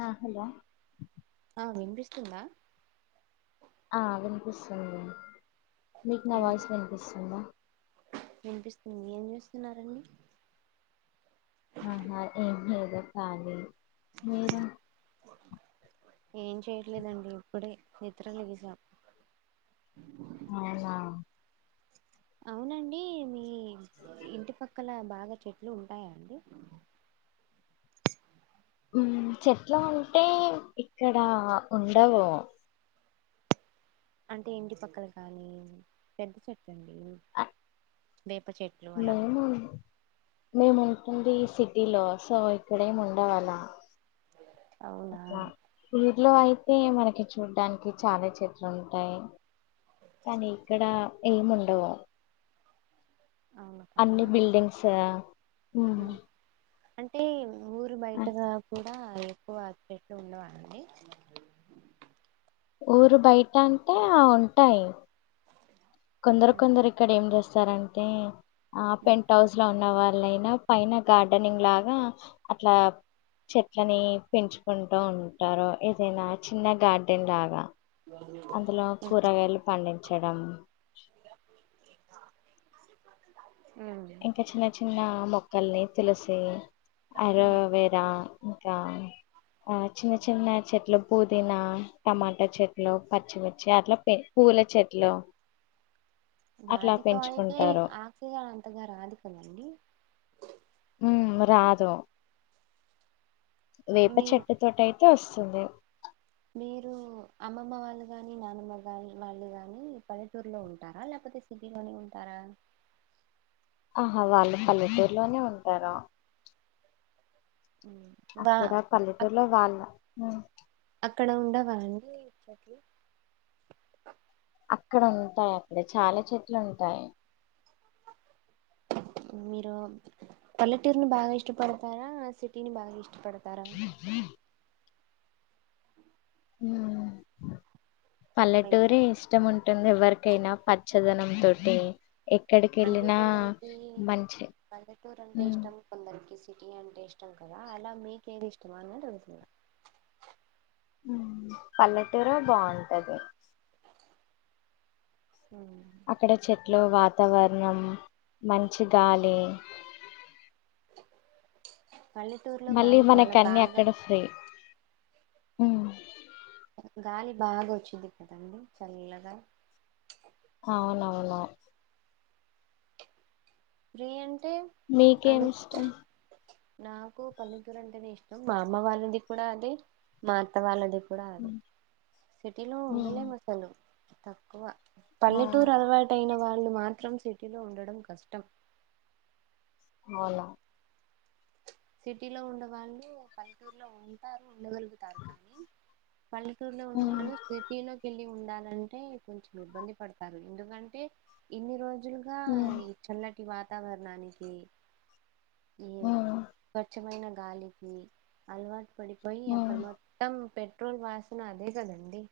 ఆ హలో ఆ వినిపిస్తుందా ఆ వినిపిస్తుంది మీకు నా ఏం వాయిస్ వినిపిస్తుందా వినిపిస్తుంది ఏం చేూస్తున్నారండి ఆహా ఏం లేదు కానీ మీరు ఏం చేయట్లేదండి ఇప్పుడే నిద్రా లేగిసా అవున అవునండి. మీ ఇంటిపక్కల బాగా చెట్లు ఉంటాయా అండి చెట్ల ఉంటే ఇక్కడ ఉండవు అంటే ఇంటిపక్కలు కానీ పెద్ద చెట్టు అండి ఆ, వేప చెట్టు మేము మేము ఉంటుంది సిటీలో సో ఇక్కడేమి ఉండవాల అవునా ఊరిలో అయితే మనకి చూడ్డానికి చాలా చెట్లు ఉంటాయ్. కానీ ఇక్కడ ఏం ఉండవో అవును కదా అన్ని బిల్డింగ్సా ఉహుహ్ ఉమ్. అంటే ఊరు బయట కూడా ఎక్కువ ఆపెట్లు ఉండవండి. ఊరు బయట అంటే ఆ ఉంటాయ్. కొందరు ఉమ్, కొందరు ఇక్కడ ఏం జేస్తారంటే ఆ ఉమ్, పెంట్ హౌస్. ఇంట్లా ఉన్న వాళ్ళైనా పైన గార్డెనింగ్ లాగా అట్లా చెట్లని పెంచుకుంటూ ఉంటారు ఏదైనా చిన్న గార్డెన్ లాగా అందులో కూరగాయలు పండించడం. ఉహ్ ఇంకా చిన్న చిన్న మొక్కల్ని తులసి అర ఉమ్. వేర్ ద ఇంకా ఆ చిన్న చిన్న చెట్ల పుదీనా టమాటా చెట్లు పచ్చిమిర్చి అట్లా పె పూల చెట్లో వాటితో అయితే పెంచుకుంటారు ఆక్సిజన్ అంతగా రాదు కదండి. ఉహ్మ్ రాదో వేప మీరు చెట్టు తోటైతే వసుంది. మీరు అమ్మమ్మ వాళ్ళు గాని నానమ్మ వాళ్ళు గాని పల్లెటూరులో ఉంటారా లేపోతే సిటీలోనే ఉంటారా. ఆహా వాళ్ళు పల్లెటూరులోనే ఉంటారో హుహ్ అక్కడ పల్లెటూరులో వాళ్ళా అక్కడ ఉండవా అండి ఇచ్చేటి అక్కడ ఉంటాయండి చాలా చెట్లు ఉంటాయి. మీరు పల్లెటూరుని బాగా ఇష్టపడతారా సిటీని బాగా ఇష్టపడత్ ఉ ఉహ్ హలో పల్లటూరి ఇష్ ఇష్టం ఉంటుంది ఎవరికైనా పచ్చదనం తోటి ఎక్కడికి అంటే ఏళ్ళినా కొందరికి మంచి పల్లెటూరు అంటే ఇష్టం కొందరికి సిటీ అంటే ఇష్టం కదా అలా మీకేది ఇష్టమా అన్నటుడుగుతున్నా ఉహ్ పల్లెటూరే బావుంటది. ఓ తుమ్ అక్కడ చెట్లు వాతావరణం మంచి గాలి పల్లెటూరులో మళ్ళీ గాలి చాలా మనకి అన్ని బాగా అక్కడే ఫ్రీ ఉమ్, గాలి బాగా వచ్చింది కదండి చల్లగా హవునవునా ఫ్రీ అంటే అంత మీకేమి ఇష్టం నాకు పల్లెటూరు అంటేనే ఇష్టం మా అమ్మ వాళ్ళది కూడా అదే మా అత్త వాళ్ళది కూడా అదే ఉమ్, సిటీలో ఉమ్, ఉండలేం అసలు తక్కువ ఆ, పల్లెటూరు అలవాట్ యిన వాళ్ళు మాత్రం సిటీలో ఉండడం కష్టం అవునా సిటీలో ఉండే వాళ్ళు పల్లెటూరులో ఉంటారు. ఉండగలుగుతారు. కానీ పల్లెటూరులో ఉన్న ఉమ్ వాళ్ళు సిటీలోకెళ్ళి ఉండాలంటే కొంచెం ఇబ్బంది. పడతారు. ఎందుకంటే ఇన్ని రోజులుగా ఉమ్, చల్లటి వాతావరణానికి ఏమ్ ఉమ్, స్వచ్చమైన గాలికి అలవాటు పడిపోయి అక్కడ ఉమ్. మా మొత్తం. పెట్రోల్ వాసన అదే కదండి.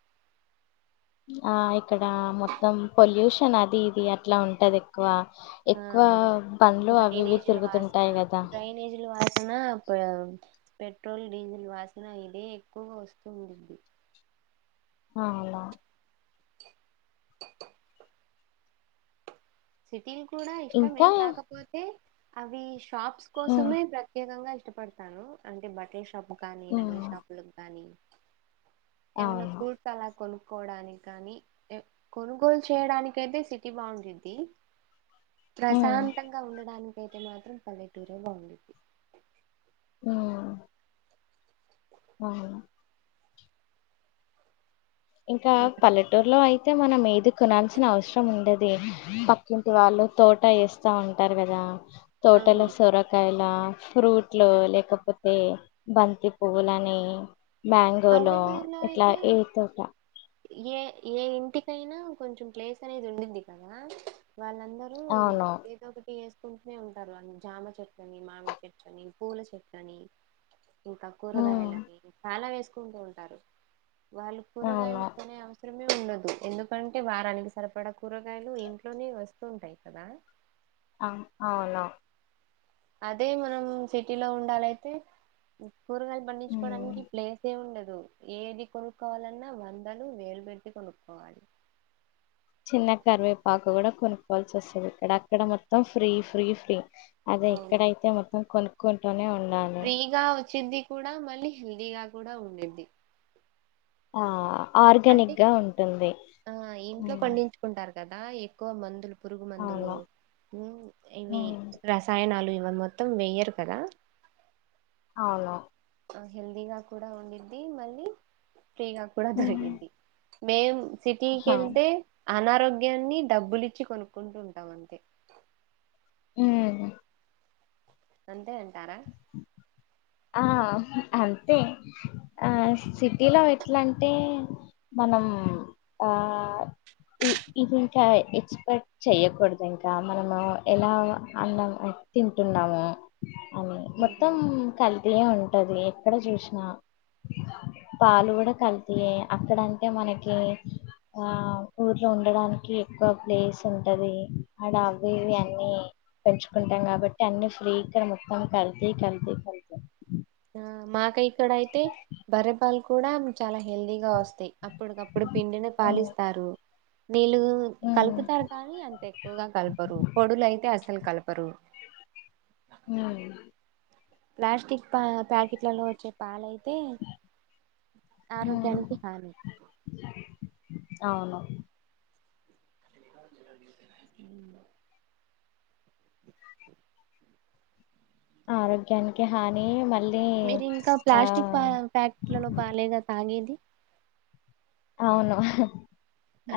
ఆ ఇక్కడ మొత్తం. పొల్యూషన్ అది ఇది అట్లా ఉంటది. ఎక్కువ ఆ ఎక్కువ బండ్లు అవి ఇవి డ్రైనేజీల వాసన తిరుగుతుంటాయి కదా డ్రైనేజీల వాసన పావ్ పెట్రోల్ డీజిల్ వాసన ఇదే ఎక్కువగా వస్తు ఉండిద్ది. అలా సిటీలు కూడా ఇష్టమే ఇంకా కాకపోతే అవి షాప్స్ ఉమ్, కోసమే ప్ర ఏకంగా ఇష్టపడతాను అంటే బట్టల షాప్ కానీ నగల ఉమ్, షాపులకు కానీ ఏమన్నా అవును ఫూడ్ అలా కొనుక్కోవడానికి కాని ఏమ్ కొనుగోలు చేయడానికి అయితే సిటీ బాగుండిద్ది. ఉమ్, ప్రశాంతంగా ఉండడానిక అయితే మాత్రం పల్లెటూరే బాగుండిద్ది. ఉ ఆ హ ఇంకా పల్లెట్ టూరులో అయితే మనం ఏది కొనాల్సిన అవసరం ఉండది పక్కింటి వాళ్ళు తోట వేస్త వస్తా ఉంటారు కదా తోటలో అవును సొర కాయల ఫ్రూట్లు లేకపోతే బంతి పువ్వులని మ్యాంగోలో పల్లెటూరులో ఇట్లా అయితే ఏ తుట ఏ ఏ ఇంటికైనా కొంచెం ప్లేస్ అనేది ఉండింది కదా వాళ్ళందరూ అవును ఎదో ఒకటి వేసుకుంటూనే ఉంటారు. అని జామ చెట్టు అని మామిడి చెట్టు అని పూల చెట్టు అని ఇంకా ఉమ్ కూరగాయలని చాలా వేసుకుంటూ ఉంటారు. వాళ్ళు కూరగాయలు అవును కొనే అవస శ్రమే ఉండదు ఎందుకంటే వారానికి సరిపడా కూరగాయలు ఇంట్లోనే వస్తూ ఉంటాయి కదా అమ్ అవును అదే మనం సిటీలో ఉండాలయితే కూరగాయలు ఉమ్ పండించుకోవడానికి ప్లేస్ ఏ ఉండదు. ఏది కొనుక్కోవాలన్నా వందలు వేలు పెట్టి కొనుక్కోవాలి చిన్న కరివేపాకు కూడా కొనుక్కోవాల్సి వస్తుంది. ఇక్కడ అక్కడ మొత్తం ఫ్రీ ఫ్రీ ఫ్రీ అదే అవును ఇక్కడైతే మొత్తం కొనుక్కుంటూనే ఉండాలి. ఫ్రీగా వచ్చిది కూడా మళ్ళీ హెల్దీగా కూడా ఉండిద్ది. ఆ అంటే ఆర్గానిక్ గా ఉంటుంది. కుంటారు కదా ఎక్కువ మందులు పురుగు మందులు అవును మ్ ఇవి ఉమ్ రసాయనాలు ఇవి మొత్తం వేయ్యరు కదా. అవును ఆ హెల్దీగా కూడా ఉండిద్ది. మళ్ళీ ఫ్రీగా కూడా దొరికిద్ది. మేం సిటీకి హా వెళ్తే అనారోగ్యాన్ని డబ్బులిచ్చి కొనుక్కుంటు ఉంటాం అంతే. ఉ అంతే అంటారా. ఆ అంతే. ఆ సిటీలో ఎట్లాంటే. మనం ఆ ఇద్ ఇది ఇంకా ఎక్స్పర్ట్. చెయ్యకూడదు ఇంకా మనము ఎలా అన్నం తింటున్నాము. అని మొత్తం ఉమ్, కల్తీయే ఉంటది ఎక్కడ చూశినా. పాలు కూడా కల్తీయే అక్కడంటే మనకి ఆ ఊర్లో ఉండడానికి ఎక్కువ ప్లేస్ ఉంటది, ఆడ అవి ఇవి అన్నీ పెంచుకుంటాం కాబట్టి అన్ని ఫ్రీ ఇక్కడ మొత్తం కల్తీ, కల్తీ, కల్తీ. ఆ మాకు ఇక్కడ అయితే బర్రే పాలు కూడా చాలా హెల్దీగా వస్తయి అప్పటికప్పుడు పిండిన ఉమ్, పాలిస్తారు. నీళ్ళు ఉమ్, కలుపుతారు కానీ అంత ఎక్కువగా కలపరు, పొడులు అయితే అస్సలు కలపరు. హ్ ప్లాస్టిక్ ప ప్యాకెట్లలో వచ్చే పాలయితే ఉమ్. ఆరోగ్యానికి హాని. అవును ఆరోగ్యానికి హాని మళ్ మీరు ఇంకా ప్లాస్టిక్ పా ప్యాకెట్లలో పాలేగా తాగేది. అవును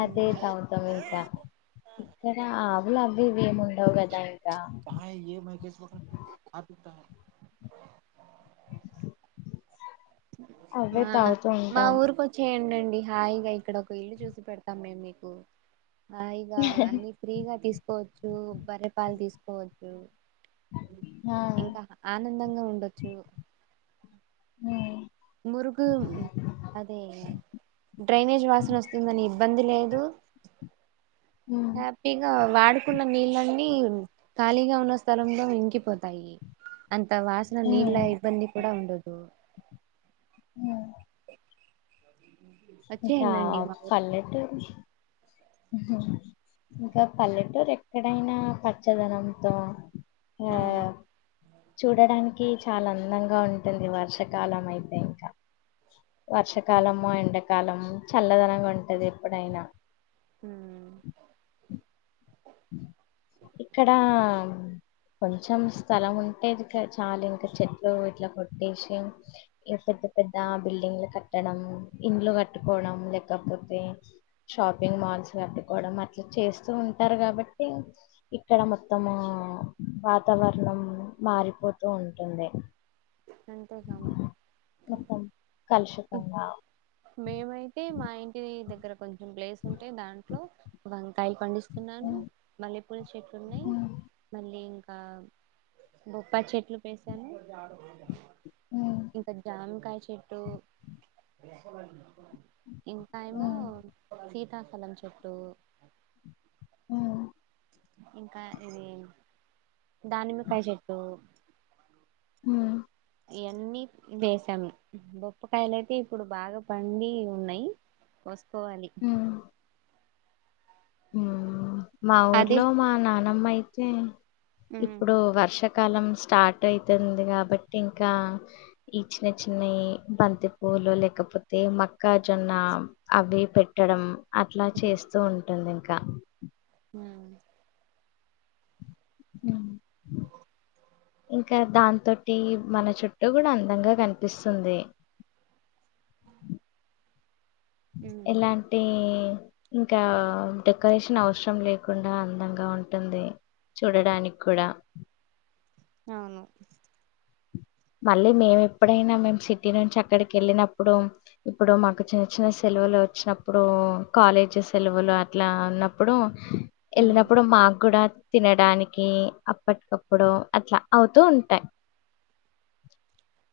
అదే తావుతాం ఇంకా. ఇక్కడ ఆవులు అవి ఇవి ఏమి ఉండవు కదా ఇంకా కా ఏ మహకష్ బ కా పూా అవే మా తాగుతూ మా ఉంటాం ఊరు కో వచ్చేయండి అండి హాయిగా ఇక్కడ ఒక ఇల్లు చూసి పెడతాం మేం మీకు హాయిగా అన్నీ ఫ్రీగా తీసుకోవచ్చు, బర్రె పాలు తీసుకోవచ్చు ఆ ఇంకా ఆనందంగా ఉండొచ్చు. ఉమ్ మురుగు అదే డ్రైనేజ్ వాసన వస్తుందని ఇబ్బంది లేదు, ఉ హ్యాపీగా వాడుకున్న నీళ్ళన్నీ ఖాళీగా ఉన్న స్థలంలో ఇంకిపోతాయి. అంత వాసన నీళ్ళ ఉమ్ ఇబ్బంది కూడా ఉండదు. ఉ ఇంకా వచ్చేయండండి మా ఊరికి పల్లెటూరు ఇంకా పల్లెటూరు ఎక్కడైనా పచ్చదనంతో ఆ అవును చూడడానికి చాలా అందంగా ఉంటుంది వర్షాకాలం అయితే ఇంకా. వర్షాకాలము, ఎండాకాలము చల్లదనంగా ఉంటది ఎప్పుడైనా. హ్ ఇక్కడా కొంచెం స్థలం ఉంటే ఇక్కడ చాలు ఇంకా చెట్లు ఇట్లా కొట్టేశి ఇగ పెద్ద పెద్ద బిల్డింగ్లు కట్టడం, ఇండ్లు కట్టుకోవడం లేకపోతే షాపింగ్ మాల్స్ కట్టుకోవడం అట్లా చేస్తూ ఉంటారు కాబట్టి ఇక్కడ మొత్తము వాతావరణం మారిపోతూ ఉంటుంది. అంతేగా మరి. మొత్తం కలుషితంగా మేమయితే మా ఇంటి దగ్గర కొం చెం ప్లేస్ ఉంటే దాంట్లో వంకాయలు పండిస్తున్నాను, ఉమ్, మల్లెపూల చెట్లు ఉన్నయి. ఉమ్, మళ్ళీ ఇంకా బొప్పాయి చెట్లు వేసాను. ఉమ్, ఇంకా జామ్ కాయ చెట్టు ఇంకా ఏమో ఉమ్, సీతాఫలం చెట్టు అ ఇంకా ఇది దానిమ్మకాయ చెట్టు హ ఇవన్నీ వేసాము బొప్పకాయలు అయితే ఇప్పుడు బాగా పండి ఉన్నాయి కోసుకోవాలి ఉమ్, మా అదే ఊర్లో మా నానమ్మ అయితే ఉమ్ ఇప్పుడు వర్ష కాలం స్టార్ట్ అయితంది కాబట్టి ఇంకా ఈ చిన్న చిన్నవి బంతి పువ్వులు లేకపోతే మక్కజొన్న అవి పెట్టడం అట్లా చేస్తూ ఉంటుంది ఇంక ఉ హ ఇంక దాని తోటి మన చుట్టూ కూడా అందంగా కనిపిస్తుంది ఉమ్ ఎలాంటి ఇంకా డెకరేషన్ అవసరం లేకుండా అందంగా ఉంటుంది చూడడానికి కూడా అవును మళ్ళీ మేము ఎప్పుడైనా మేము సిటీ నుంచి అక్కడికి ఎళ్ళినప్పుడు ఇప్పుడు మాకు చిన్న చిన్న సెలవులు వచ్చినప్పుడు కాలేజ్ సెలవులు అట్లా ఉన్నప్పుడు ఉమ్ ఎళ్ళినప్పుడు మాకు కూడా తినడానికి అప్పటికప్పుడు అట్లా అవుతూ ఉంటాయ్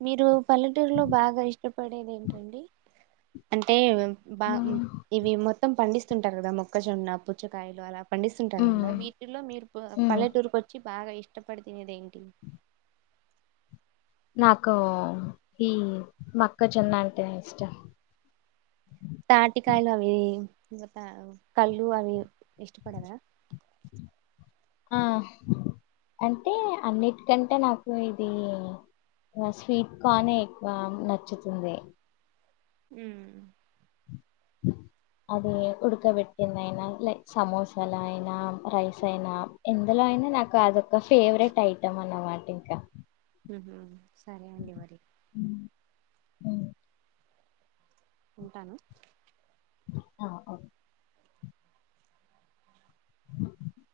మీరు పల్లెటూరులో బాగా ఇష్టపడేది ఏంటండి అంటే బా ఉమ్ ఇవి మొత్తం పండిస్తుంటారు కదా మొక్కజొన్న పుచ్చకాయలు అలా పండిస్తుంటారు ఉమ్ కదా వీటిలో మీరు ఉమ్. పల్లెటూరుకి వచ్చి బాగా ఇష్టపడి తినేది ఏంటి నాకు ఈ మక్కజొన్న అంటేనే ఇష్టం తాటికాయలు అవి ఇంగ తా కళ్ళు అవి ఇష్టపడరా ఆ అంటే అన్నిటికంటే నాకు ఇది ఇంగ స్వీట్ కాన్నే ఎక్కువ నచ్చుతుంది హ్మ్ అది ఉడకబెట్టింది అయినా లైక్ సమోసాల అయినా రైస్ అయినా ఎందులో అయినా నాకు అదొక ఫేవరెట్ ఐటం అనమాట ఇంక హ్మ్ హు సరే అండి మరి ఉ ఉ ఉంటాను ఆ ఓ అ